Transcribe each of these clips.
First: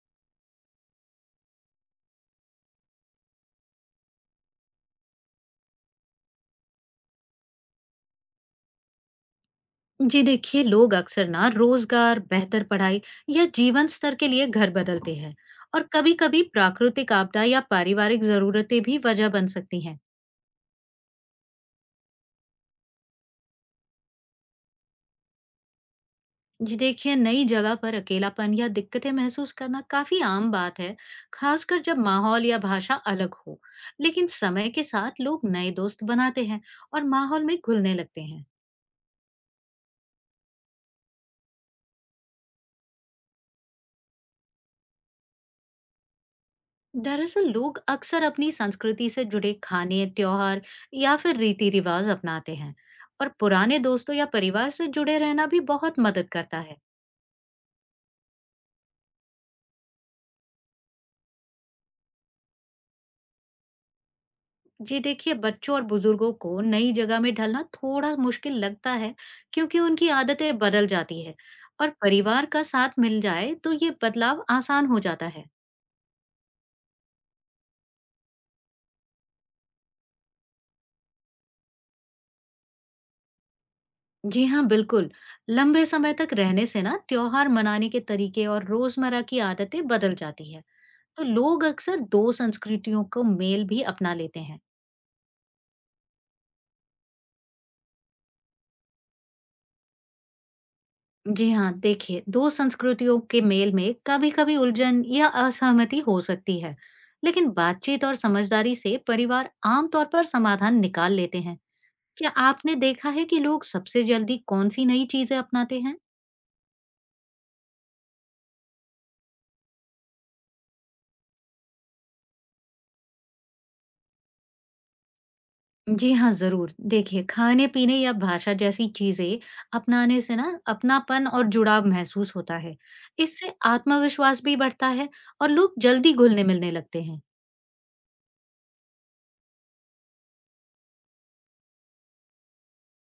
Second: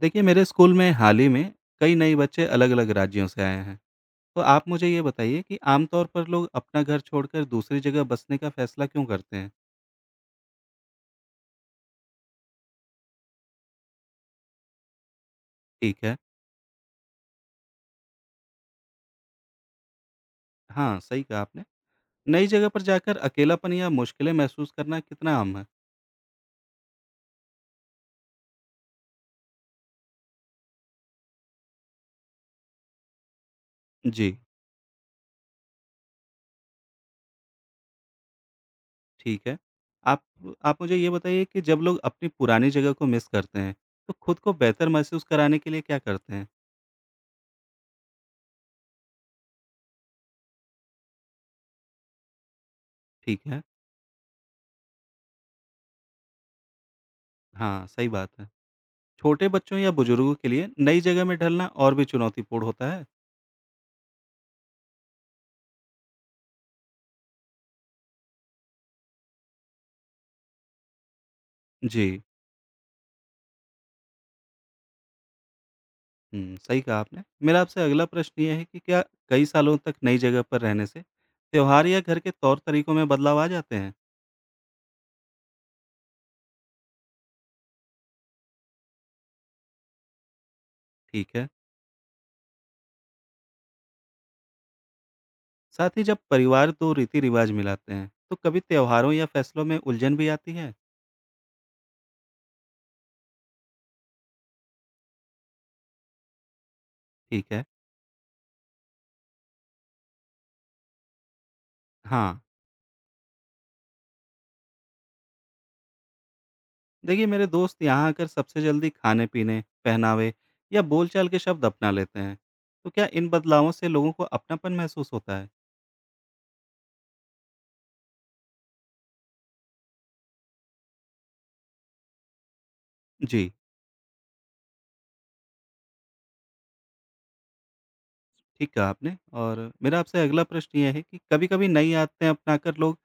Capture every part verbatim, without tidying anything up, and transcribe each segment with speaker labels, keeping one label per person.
Speaker 1: देखिए मेरे स्कूल में हाल ही में कई नए बच्चे अलग अलग राज्यों से आए हैं। तो आप मुझे ये बताइए कि आमतौर पर लोग अपना घर छोड़कर दूसरी जगह बसने का फैसला क्यों करते हैं।
Speaker 2: जी देखिए, लोग अक्सर ना रोजगार, बेहतर पढ़ाई या जीवन स्तर के लिए घर बदलते हैं। और
Speaker 1: ठीक
Speaker 2: कभी
Speaker 1: है।
Speaker 2: कभी प्राकृतिक आपदा या पारिवारिक जरूरतें भी वजह बन सकती हैं।
Speaker 1: हाँ सही कहा आपने। नई जगह पर जाकर अकेलापन या मुश्किलें महसूस करना कितना आम है।
Speaker 2: जी देखिए, नई जगह पर अकेलापन या दिक्कतें महसूस करना काफी आम बात है, खासकर जब माहौल या भाषा अलग हो। लेकिन
Speaker 1: जी।
Speaker 2: समय के साथ लोग नए दोस्त बनाते हैं और माहौल में घुलने लगते हैं।
Speaker 1: ठीक है। आप आप मुझे ये बताइए कि जब लोग अपनी पुरानी जगह को मिस करते हैं तो खुद को बेहतर महसूस कराने के लिए क्या करते हैं।
Speaker 2: दरअसल लोग अक्सर अपनी संस्कृति से जुड़े खाने, त्योहार या फिर रीति रिवाज अपनाते हैं। और
Speaker 1: ठीक है।
Speaker 2: पुराने दोस्तों या परिवार से जुड़े रहना भी बहुत मदद करता है।
Speaker 1: हाँ सही बात है। छोटे बच्चों या बुजुर्गों के लिए नई जगह में ढलना और भी चुनौतीपूर्ण होता है।
Speaker 2: जी देखिए, बच्चों और बुजुर्गों को नई जगह में ढलना थोड़ा मुश्किल लगता है, क्योंकि उनकी आदतें बदल जाती है। और
Speaker 1: जी।
Speaker 2: परिवार का साथ मिल जाए तो ये बदलाव आसान हो जाता है।
Speaker 1: हुँ, सही कहा आपने। मेरा आपसे अगला प्रश्न ये है कि क्या कई सालों तक नई जगह पर रहने से त्योहार या घर के तौर-तरीकों में बदलाव आ जाते हैं?
Speaker 2: जी हाँ, बिल्कुल। लंबे समय तक रहने से ना त्योहार मनाने के तरीके और रोजमर्रा की आदतें बदल जाती है। तो
Speaker 1: ठीक है।
Speaker 2: लोग अक्सर दो संस्कृतियों को मेल भी अपना लेते हैं।
Speaker 1: साथ ही जब परिवार दो रीति-रिवाज मिलाते हैं, तो कभी त्योहारों या फैसलों में उलझन भी आती है?
Speaker 2: जी हाँ, देखिए, दो संस्कृतियों के मेल में कभी कभी उलझन या असहमति हो सकती है। लेकिन
Speaker 1: ठीक है।
Speaker 2: बातचीत और समझदारी से परिवार आमतौर पर समाधान निकाल लेते हैं। क्या
Speaker 1: हाँ,
Speaker 2: आपने देखा है कि लोग सबसे जल्दी कौन सी नई चीजें अपनाते हैं?
Speaker 1: देखिए मेरे दोस्त यहाँ आकर सबसे जल्दी खाने-पीने, पहनावे या बोलचाल के शब्द अपना लेते हैं। तो क्या इन बदलावों से लोगों को अपनापन महसूस होता है?
Speaker 2: जी हाँ, जरूर। देखिए, खाने पीने या भाषा जैसी चीजें अपनाने से ना अपनापन और जुड़ाव महसूस होता है।
Speaker 1: जी।
Speaker 2: इससे आत्मविश्वास भी बढ़ता है और लोग जल्दी घुलने मिलने लगते हैं।
Speaker 1: ठीक कहा आपने। और मेरा आपसे अगला प्रश्न ये है कि कभी-कभी नई आदतें अपनाकर लोग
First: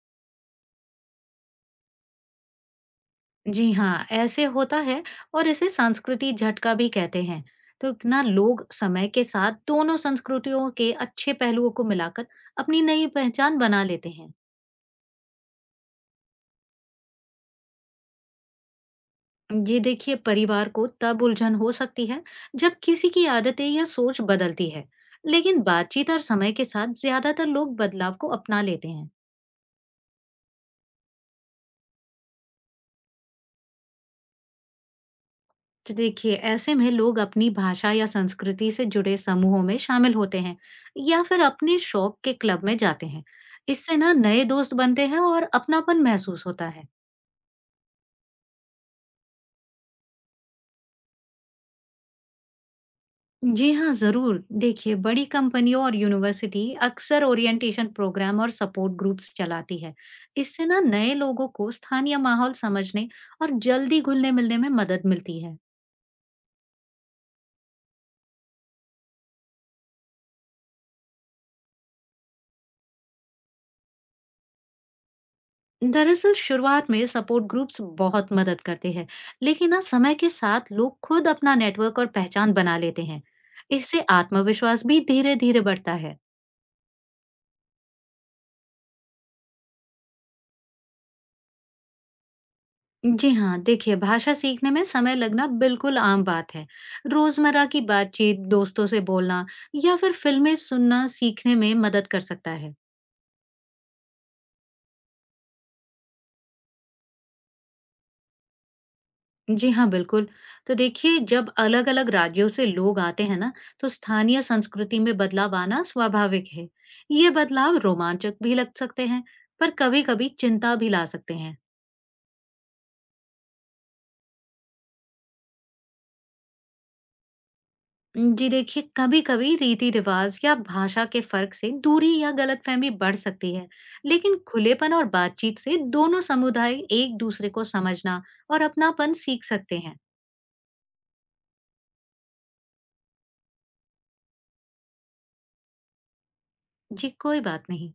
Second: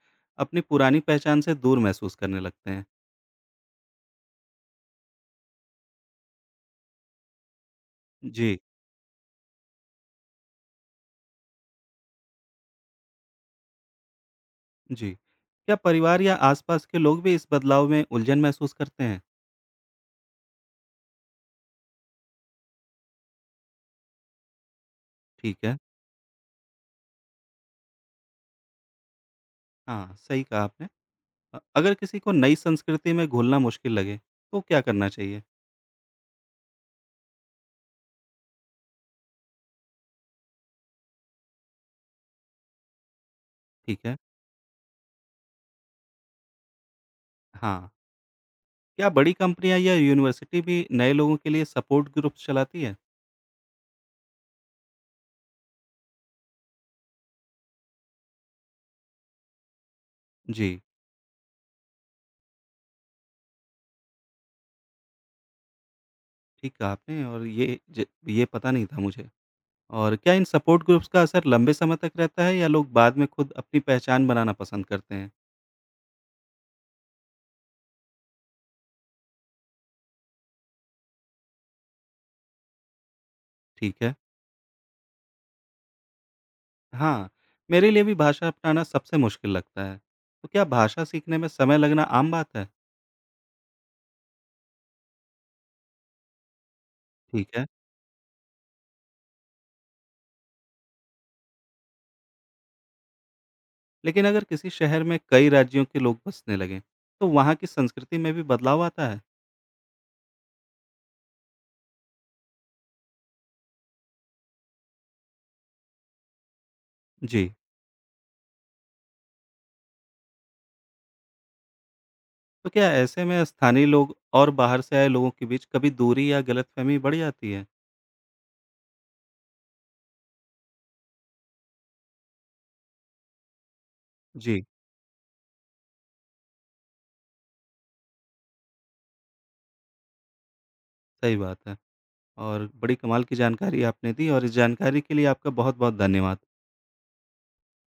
Speaker 1: अपनी पुरानी पहचान से दूर महसूस करने लगते हैं।
Speaker 2: जी हाँ, ऐसे होता है, और इसे संस्कृति झटका भी कहते हैं। तो ना
Speaker 1: जी,
Speaker 2: लोग समय के साथ दोनों संस्कृतियों के अच्छे पहलुओं को मिलाकर अपनी नई पहचान बना लेते हैं।
Speaker 1: जी। क्या परिवार या आसपास के लोग भी इस बदलाव में उलझन महसूस करते हैं?
Speaker 2: ये देखिए, परिवार को तब उलझन हो सकती है जब किसी की आदतें या सोच बदलती है। लेकिन
Speaker 1: ठीक है।
Speaker 2: बातचीत और समय के साथ ज्यादातर लोग बदलाव को अपना लेते हैं।
Speaker 1: हाँ, सही कहा आपने। अ, अगर किसी को नई संस्कृति में घुलना मुश्किल लगे, तो क्या करना चाहिए?
Speaker 2: तो देखिए, ऐसे में लोग अपनी भाषा या संस्कृति से जुड़े समूहों में शामिल होते हैं, या फिर अपने शौक के क्लब में जाते हैं। इससे
Speaker 1: ठीक
Speaker 2: ना
Speaker 1: है।
Speaker 2: नए दोस्त बनते हैं और अपनापन महसूस होता है।
Speaker 1: हाँ, क्या बड़ी कंपनियाँ या यूनिवर्सिटी भी नए लोगों के लिए सपोर्ट ग्रुप्स चलाती है?
Speaker 2: जी हाँ, जरूर। देखिए, बड़ी कंपनियों और यूनिवर्सिटी अक्सर ओरिएंटेशन प्रोग्राम और सपोर्ट ग्रुप्स चलाती है। इससे ना
Speaker 1: जी,
Speaker 2: नए लोगों को स्थानीय माहौल समझने और जल्दी घुलने मिलने में मदद मिलती है।
Speaker 1: ठीक कहा आपने। और ये ज ये पता नहीं था मुझे। और क्या इन सपोर्ट ग्रुप्स का असर लंबे समय तक रहता है या लोग बाद में खुद अपनी पहचान बनाना पसंद करते हैं?
Speaker 2: दरअसल शुरुआत में सपोर्ट ग्रुप्स बहुत मदद करते हैं, लेकिन ना समय के साथ लोग खुद अपना नेटवर्क और पहचान बना लेते हैं। इससे
Speaker 1: ठीक है।
Speaker 2: आत्मविश्वास भी धीरे धीरे बढ़ता है।
Speaker 1: हाँ, मेरे लिए भी भाषा अपनाना सबसे मुश्किल लगता है। तो क्या भाषा सीखने में समय लगना आम बात है?
Speaker 2: जी हाँ, देखिए, भाषा सीखने में समय लगना बिल्कुल आम बात है।
Speaker 1: ठीक है।
Speaker 2: रोजमर्रा की बातचीत, दोस्तों से बोलना या फिर फिल्में सुनना सीखने में मदद कर सकता है।
Speaker 1: लेकिन अगर किसी शहर में कई राज्यों के लोग बसने लगे, तो वहाँ की संस्कृति में भी बदलाव आता है?
Speaker 2: जी हाँ, बिल्कुल। तो देखिए, जब अलग-अलग राज्यों से लोग आते हैं ना, तो स्थानीय संस्कृति में बदलाव आना स्वाभाविक है। ये
Speaker 1: जी।
Speaker 2: बदलाव रोमांचक भी लग सकते हैं, पर कभी-कभी चिंता भी ला सकते हैं।
Speaker 1: तो क्या ऐसे में स्थानीय लोग और बाहर से आए लोगों के बीच कभी दूरी या गलतफहमी बढ़ जाती है?
Speaker 2: जी देखिए, कभी-कभी रीति-रिवाज या भाषा के फर्क से दूरी या गलतफहमी बढ़ सकती है, लेकिन
Speaker 1: जी,
Speaker 2: खुलेपन और बातचीत से दोनों समुदाय एक-दूसरे को समझना और अपनापन सीख सकते हैं।
Speaker 1: सही बात है। और बड़ी कमाल की जानकारी आपने दी और इस जानकारी के लिए आपका बहुत-बहुत धन्यवाद।
Speaker 2: जी, कोई बात नहीं।